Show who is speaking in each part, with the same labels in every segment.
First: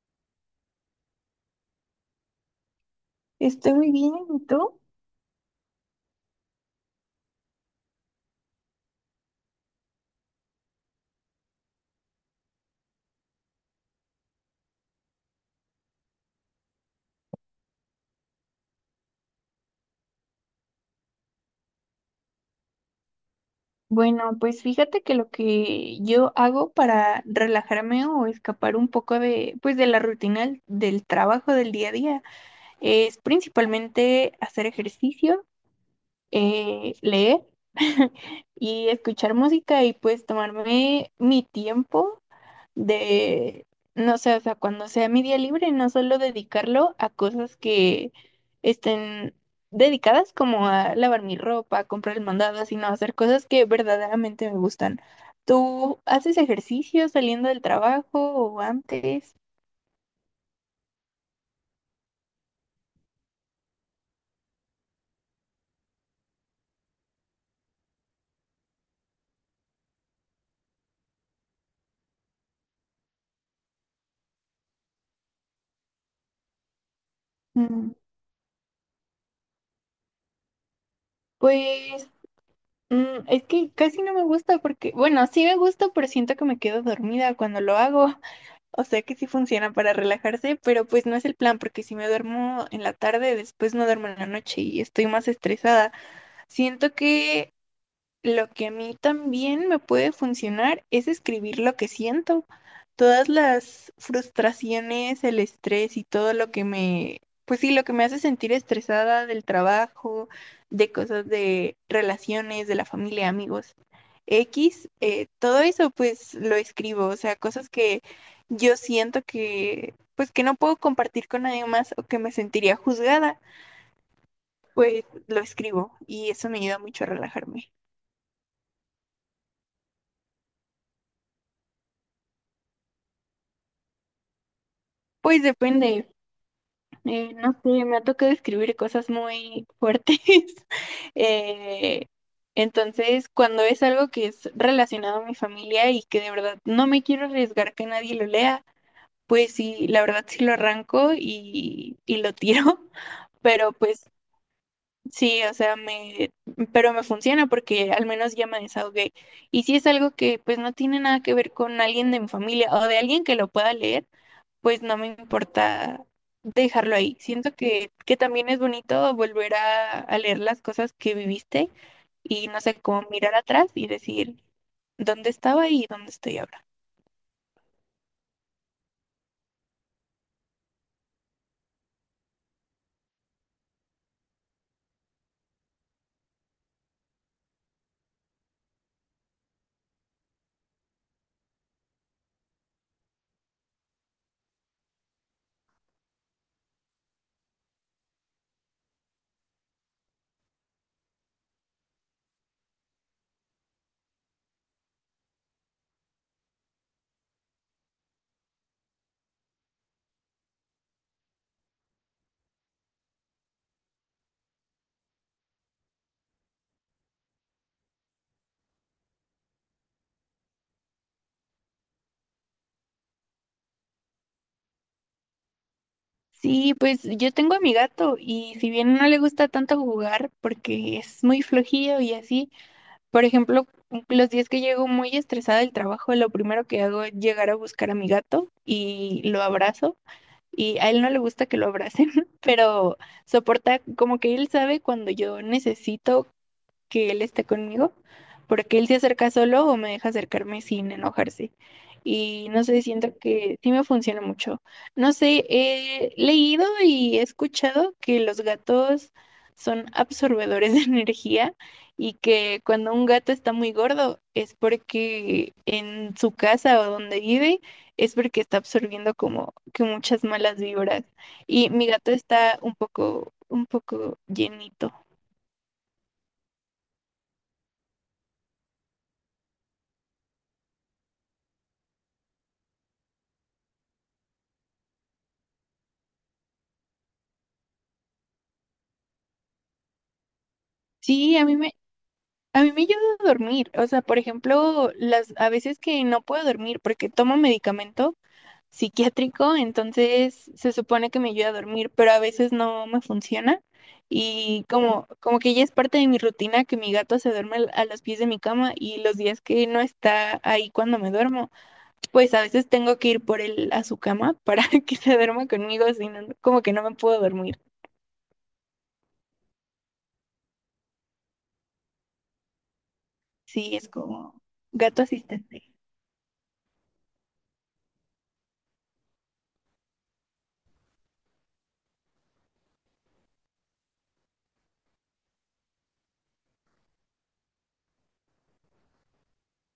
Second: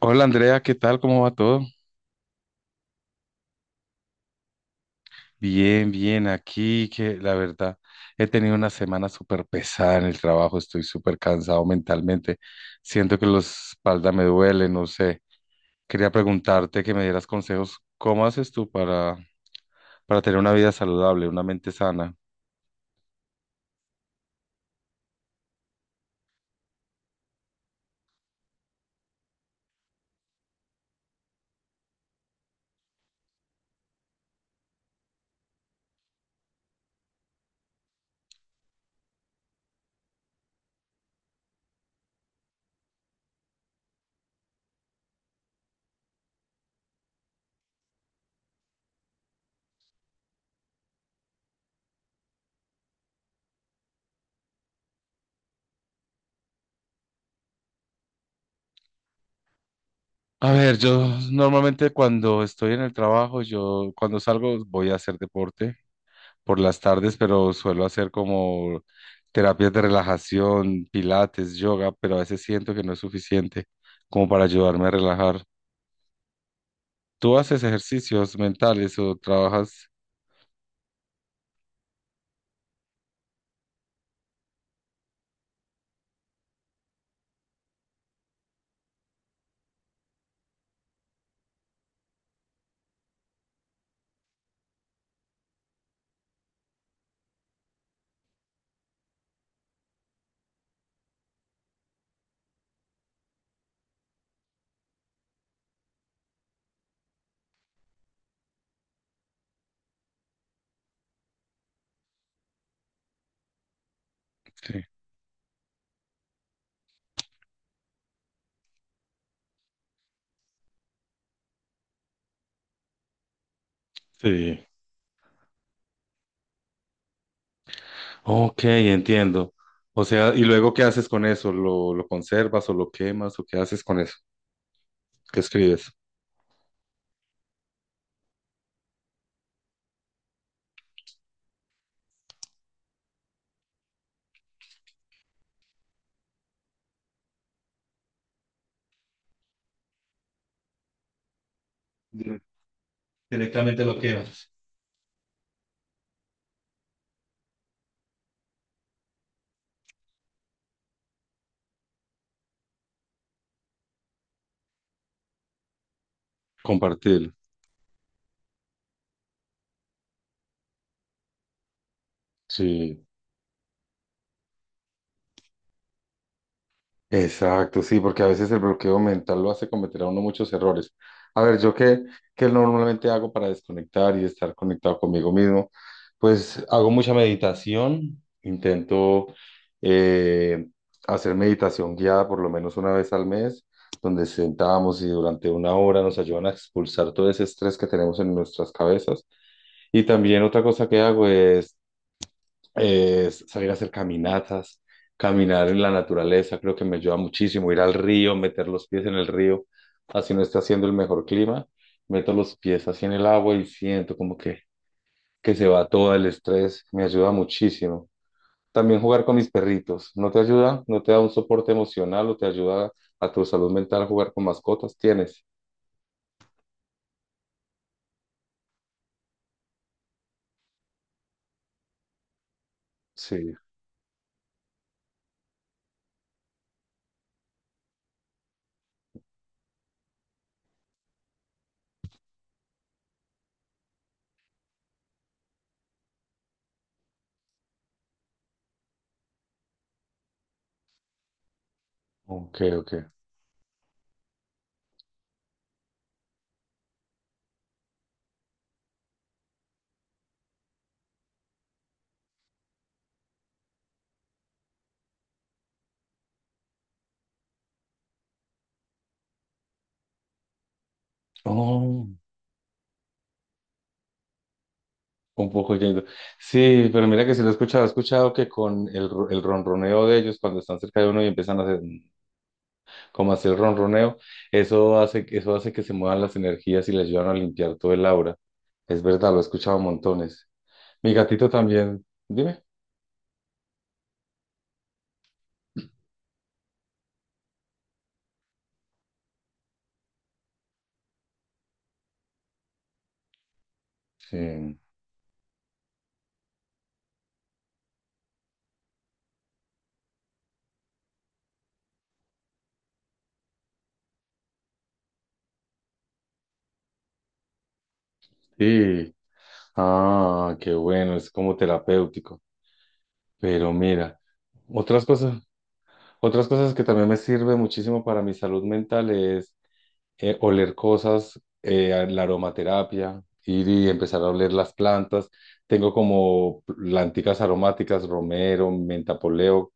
Speaker 1: Hola Andrea, ¿qué tal? ¿Cómo va todo?
Speaker 2: Estoy muy bien, ¿y tú?
Speaker 1: Bien, bien, aquí que la verdad he tenido una semana súper pesada en el trabajo, estoy súper cansado mentalmente, siento que la espalda me duele, no sé. Quería preguntarte que me dieras consejos, ¿cómo haces tú para tener una vida saludable, una mente sana?
Speaker 2: Bueno, pues fíjate que lo que yo hago para relajarme o escapar un poco de, pues de la rutina del trabajo del día a día es principalmente hacer ejercicio, leer y escuchar música y pues tomarme mi tiempo de, no sé, o sea, cuando sea mi día libre, no solo dedicarlo a cosas que estén dedicadas como a lavar mi ropa, comprar el mandado, sino hacer cosas que verdaderamente me gustan. ¿Tú haces ejercicio saliendo del trabajo o antes?
Speaker 1: A ver, yo normalmente cuando estoy en el trabajo, yo cuando salgo voy a hacer deporte por las tardes, pero suelo hacer como terapias de relajación, pilates, yoga, pero a veces siento que no es suficiente como para ayudarme a relajar. ¿Tú haces
Speaker 2: Mm,
Speaker 1: ejercicios mentales o trabajas?
Speaker 2: Pues es que casi no me gusta porque, bueno, sí me gusta, pero siento que me quedo dormida cuando lo hago. O sea que sí funciona para relajarse, pero pues no es el plan, porque si me duermo en la tarde, después no duermo en la noche y estoy más estresada. Siento que lo que a mí también me puede funcionar es escribir lo que siento. Todas las frustraciones, el estrés y todo lo que me, pues sí, lo que me hace sentir estresada del trabajo, de cosas de relaciones, de la familia, amigos.
Speaker 1: Sí.
Speaker 2: X, todo eso pues lo escribo, o sea, cosas que yo siento que, pues que no puedo compartir con nadie más o que me sentiría juzgada,
Speaker 1: Sí.
Speaker 2: pues lo escribo y eso me ayuda mucho a relajarme.
Speaker 1: Ok, entiendo. O sea, ¿y luego qué haces con eso? ¿Lo conservas o lo quemas o qué haces con eso? ¿Qué
Speaker 2: Pues
Speaker 1: escribes?
Speaker 2: depende. No sé, me ha tocado escribir cosas muy fuertes. Eh, entonces, cuando es algo que es relacionado a mi familia y que de verdad no me quiero arriesgar que nadie lo lea, pues sí, la verdad sí lo arranco y lo
Speaker 1: Dire-
Speaker 2: tiro. Pero
Speaker 1: Directamente lo
Speaker 2: pues
Speaker 1: quemas.
Speaker 2: sí, o sea, me, pero me funciona porque al menos ya me desahogué. Y si es algo que pues no tiene nada que ver con alguien de mi familia o de alguien que lo pueda leer, pues no me importa dejarlo ahí.
Speaker 1: Compartir.
Speaker 2: Siento que también es bonito volver a leer las cosas que viviste y no sé,
Speaker 1: Sí.
Speaker 2: cómo mirar atrás y decir dónde estaba y dónde estoy ahora.
Speaker 1: Exacto, sí, porque a veces el bloqueo mental lo hace cometer a uno muchos errores. A ver, yo qué, qué normalmente hago para desconectar y estar conectado conmigo mismo, pues hago mucha meditación, intento eh, hacer meditación guiada por lo menos 1 vez al mes, donde sentamos y durante 1 hora nos ayudan a expulsar todo ese estrés que tenemos en nuestras cabezas. Y también otra cosa que hago es salir a hacer caminatas, caminar en la naturaleza, creo que me ayuda muchísimo, ir al río, meter los pies en el río, así no está haciendo el mejor clima, meto los pies así en el agua y siento como que se va todo el estrés, me ayuda muchísimo. También jugar con mis perritos, ¿no te ayuda? ¿No te da un soporte emocional o te ayuda a tu salud mental jugar con mascotas? ¿Tienes?
Speaker 2: Sí, pues yo tengo a mi gato y si bien no le gusta tanto jugar porque es muy flojillo y así. Por
Speaker 1: Sí,
Speaker 2: ejemplo, los días que llego muy estresada del trabajo, lo primero que hago es llegar a buscar a mi gato y lo abrazo. Y a él no le gusta que lo abracen, pero soporta, como que él sabe cuando yo necesito que él esté conmigo, porque él se acerca solo o me deja acercarme sin enojarse. Y
Speaker 1: ok,
Speaker 2: no sé,
Speaker 1: ok.
Speaker 2: siento que sí me funciona mucho. No sé, he leído y he escuchado que los gatos son absorbedores de energía y que cuando un gato está muy gordo es porque en su casa o donde vive es porque está absorbiendo como que muchas malas vibras. Y mi
Speaker 1: Oh.
Speaker 2: gato está un poco llenito.
Speaker 1: Un poco yendo. Sí, pero mira que sí lo he escuchado. He escuchado que con el ronroneo de ellos, cuando están cerca de uno y empiezan a hacer, como a hacer ronroneo, eso hace que se muevan las energías y les ayudan a limpiar todo el aura. Es verdad, lo he escuchado montones. Mi
Speaker 2: Sí, a
Speaker 1: gatito
Speaker 2: mí me
Speaker 1: también. Dime.
Speaker 2: A mí me ayuda a dormir, o sea, por ejemplo, las a veces que no puedo dormir porque tomo medicamento psiquiátrico, entonces se supone que me ayuda a dormir, pero a veces no me funciona y
Speaker 1: Sí.
Speaker 2: como que ya es parte de mi rutina que mi gato se duerme a los pies de mi cama y los días que no está ahí cuando me duermo, pues a veces tengo que ir por él a su cama para que se duerma conmigo, si no, como que no me puedo dormir.
Speaker 1: Sí. Ah, qué bueno, es como terapéutico. Pero
Speaker 2: Sí, es
Speaker 1: mira,
Speaker 2: como gato
Speaker 1: otras cosas,
Speaker 2: asistente.
Speaker 1: otras cosas que también me sirve muchísimo para mi salud mental es oler cosas, la aromaterapia, ir y empezar a oler las plantas. Tengo como planticas aromáticas, romero, menta poleo,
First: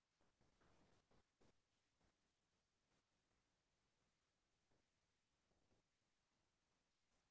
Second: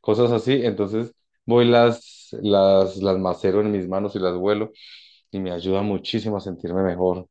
Speaker 1: cosas así. Entonces voy las macero en mis manos y las vuelo y me ayuda muchísimo a sentirme mejor.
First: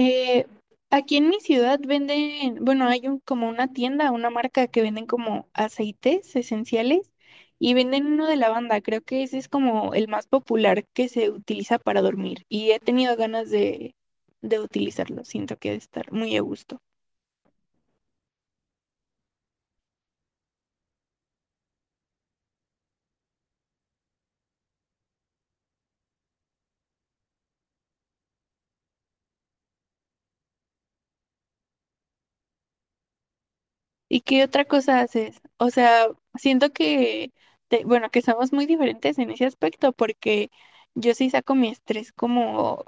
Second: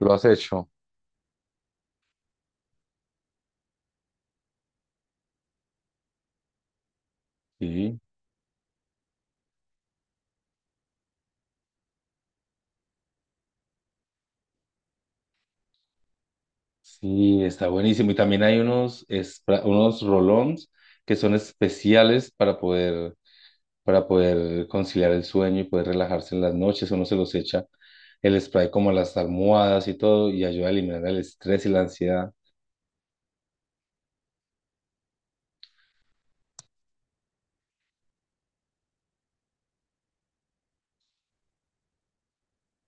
Speaker 1: ¿Lo has hecho?
Speaker 2: aquí en mi ciudad venden, bueno, hay un, como una tienda, una marca que venden como aceites esenciales y
Speaker 1: Sí.
Speaker 2: venden uno de lavanda. Creo que ese es como el más popular que se utiliza para dormir y he tenido ganas de utilizarlo. Siento que ha de estar muy a gusto.
Speaker 1: Sí, está buenísimo. Y también hay unos, unos rolons que son especiales para poder conciliar el sueño y poder relajarse en las noches. Uno se los echa el spray como a las almohadas y todo y ayuda a eliminar el estrés y la ansiedad.
Speaker 2: ¿Y qué otra cosa haces? O sea, siento que, bueno, que somos muy diferentes en ese aspecto porque yo sí saco mi estrés como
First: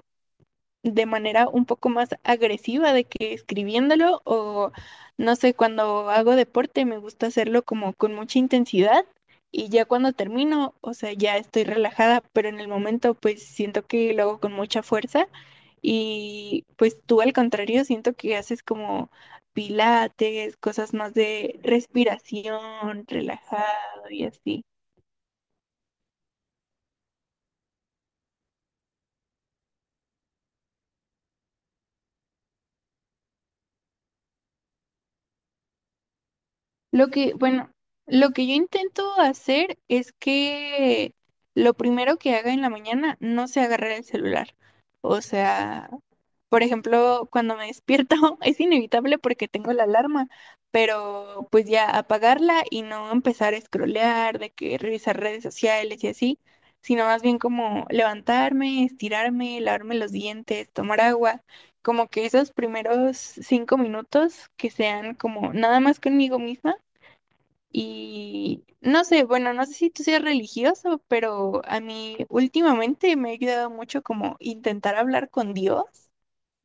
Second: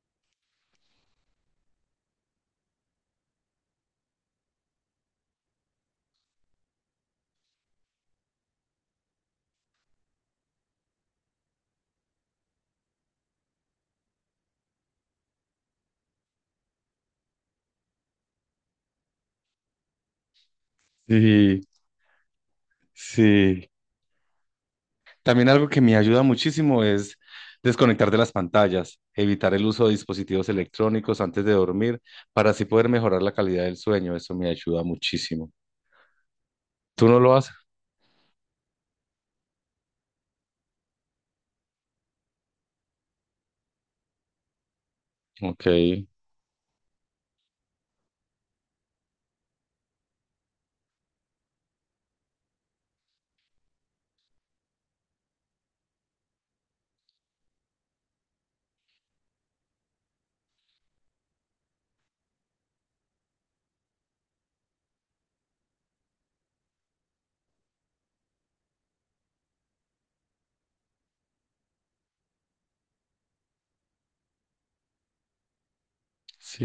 Speaker 2: de manera un poco más agresiva de que escribiéndolo o no sé, cuando hago deporte me gusta hacerlo como con mucha intensidad y ya cuando termino, o sea, ya estoy relajada, pero en el momento pues siento que lo hago con mucha fuerza y pues tú al contrario siento que haces como pilates, cosas más de
Speaker 1: Sí,
Speaker 2: respiración,
Speaker 1: sí.
Speaker 2: relajado y así.
Speaker 1: También algo que me ayuda muchísimo es desconectar de las pantallas, evitar el uso de dispositivos electrónicos antes de dormir para así poder mejorar la calidad del sueño. Eso me ayuda muchísimo. ¿Tú
Speaker 2: Lo
Speaker 1: no
Speaker 2: que,
Speaker 1: lo haces?
Speaker 2: bueno, lo que yo intento hacer es que lo primero que haga en la mañana no sea agarrar el celular. O
Speaker 1: Ok,
Speaker 2: sea, por ejemplo, cuando me despierto es inevitable porque tengo la alarma, pero pues ya apagarla y no empezar a scrollear, de que revisar redes sociales y así, sino más bien como levantarme, estirarme, lavarme los dientes, tomar agua, como que esos primeros 5 minutos que sean como nada más conmigo misma y no sé, bueno, no sé si tú seas religioso, pero a mí últimamente me ha ayudado mucho como intentar hablar con Dios.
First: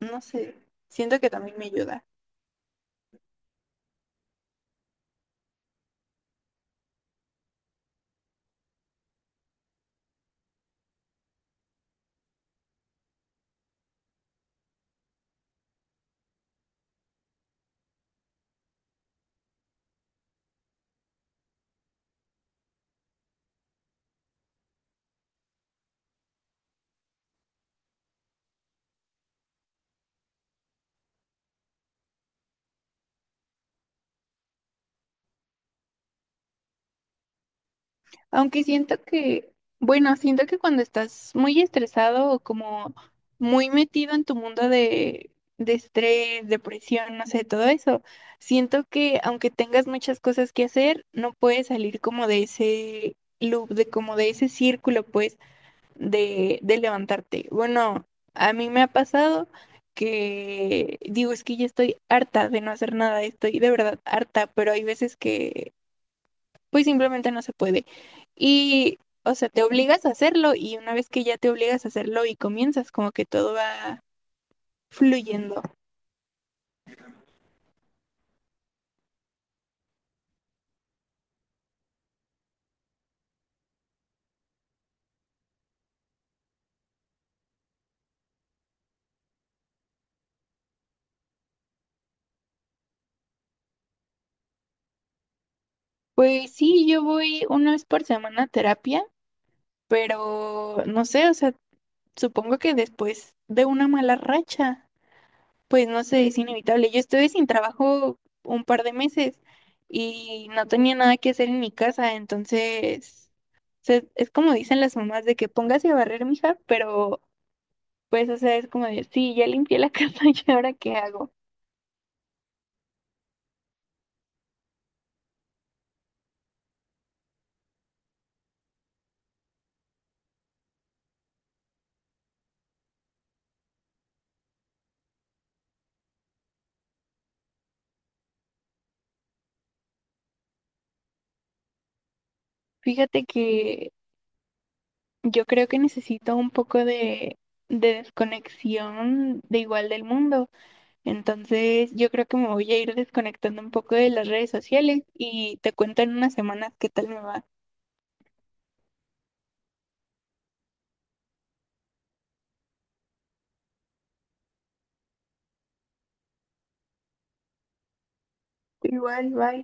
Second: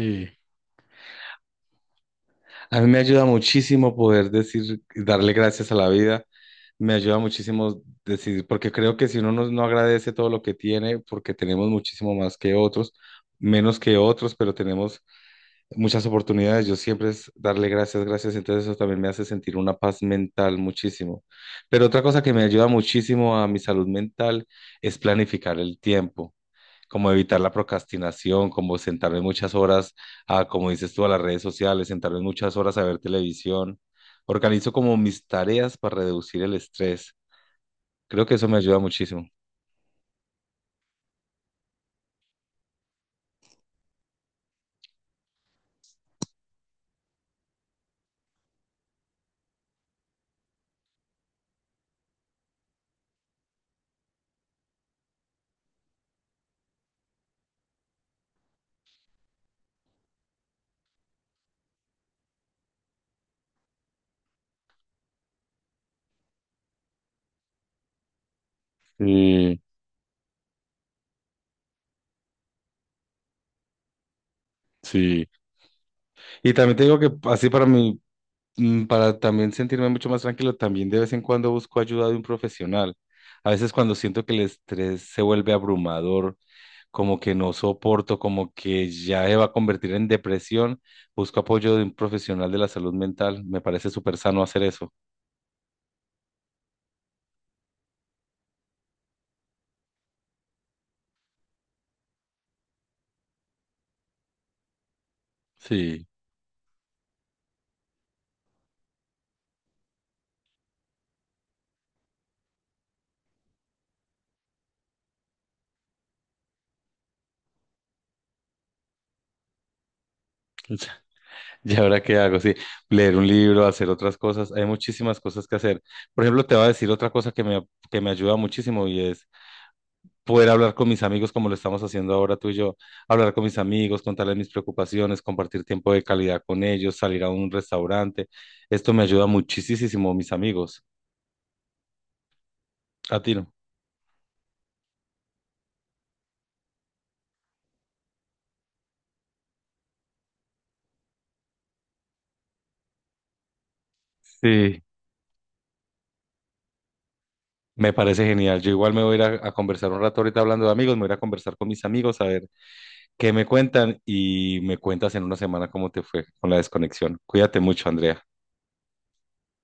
Speaker 2: No sé, siento que también me ayuda.
Speaker 1: A mí me ayuda muchísimo poder decir, darle gracias a la vida. Me ayuda muchísimo decir, porque creo que si uno no, no agradece todo lo que tiene, porque tenemos muchísimo más que otros, menos que otros, pero tenemos muchas oportunidades. Yo siempre es darle gracias, gracias. Entonces eso también me hace sentir una paz mental muchísimo. Pero otra cosa que me ayuda muchísimo a mi salud mental es planificar el tiempo como evitar la procrastinación, como sentarme muchas horas a, como dices tú, a las redes sociales, sentarme muchas horas a ver televisión. Organizo como mis tareas para reducir el estrés. Creo que eso me
Speaker 2: Aunque
Speaker 1: ayuda
Speaker 2: siento
Speaker 1: muchísimo.
Speaker 2: que, bueno, siento que cuando estás muy estresado o como muy metido en tu mundo de estrés, depresión, no sé, todo eso, siento que aunque tengas muchas cosas que hacer, no puedes salir como de ese loop, de como de ese círculo, pues. De levantarte. Bueno, a mí me ha pasado que digo, es que ya estoy harta de no hacer nada, estoy de verdad harta, pero hay veces que pues simplemente no se puede. Y, o sea,
Speaker 1: Sí,
Speaker 2: te obligas a hacerlo y una vez que ya te obligas a hacerlo y comienzas, como que todo va
Speaker 1: sí.
Speaker 2: fluyendo.
Speaker 1: Y también te digo que así para mí, para también sentirme mucho más tranquilo, también de vez en cuando busco ayuda de un profesional. A veces cuando siento que el estrés se vuelve abrumador como que no soporto, como que ya se va a convertir en depresión, busco apoyo de un profesional de la salud mental. Me parece súper sano hacer eso.
Speaker 2: Pues sí, yo voy una vez por semana a terapia, pero no sé, o sea, supongo que después de una mala racha. Pues no
Speaker 1: Sí.
Speaker 2: sé, es inevitable. Yo estuve sin trabajo un par de meses y no tenía nada que hacer en mi casa, entonces, o sea, es como dicen las mamás de que póngase a barrer, mija, pero pues, o sea, es como de, sí, ya limpié la casa y ahora qué hago.
Speaker 1: ¿Y ahora qué hago? Sí, leer un libro, hacer otras cosas. Hay muchísimas cosas que hacer. Por ejemplo, te voy a decir otra cosa que me ayuda muchísimo y es poder hablar con mis amigos como lo estamos haciendo ahora tú y yo. Hablar con mis amigos, contarles mis preocupaciones, compartir tiempo de calidad con ellos, salir a un restaurante. Esto me ayuda muchísimo, mis amigos. A
Speaker 2: Fíjate
Speaker 1: ti no.
Speaker 2: que yo creo que necesito un poco de desconexión de igual del mundo, entonces yo creo que me voy a ir desconectando un poco de las redes
Speaker 1: Sí.
Speaker 2: sociales y te cuento en unas semanas qué tal me va.
Speaker 1: Me parece genial. Yo igual me voy a ir a conversar un rato ahorita hablando de amigos, me voy a ir a conversar con mis amigos a ver qué me cuentan y me cuentas en 1 semana cómo te fue con la desconexión. Cuídate mucho, Andrea.
Speaker 2: Igual, bye.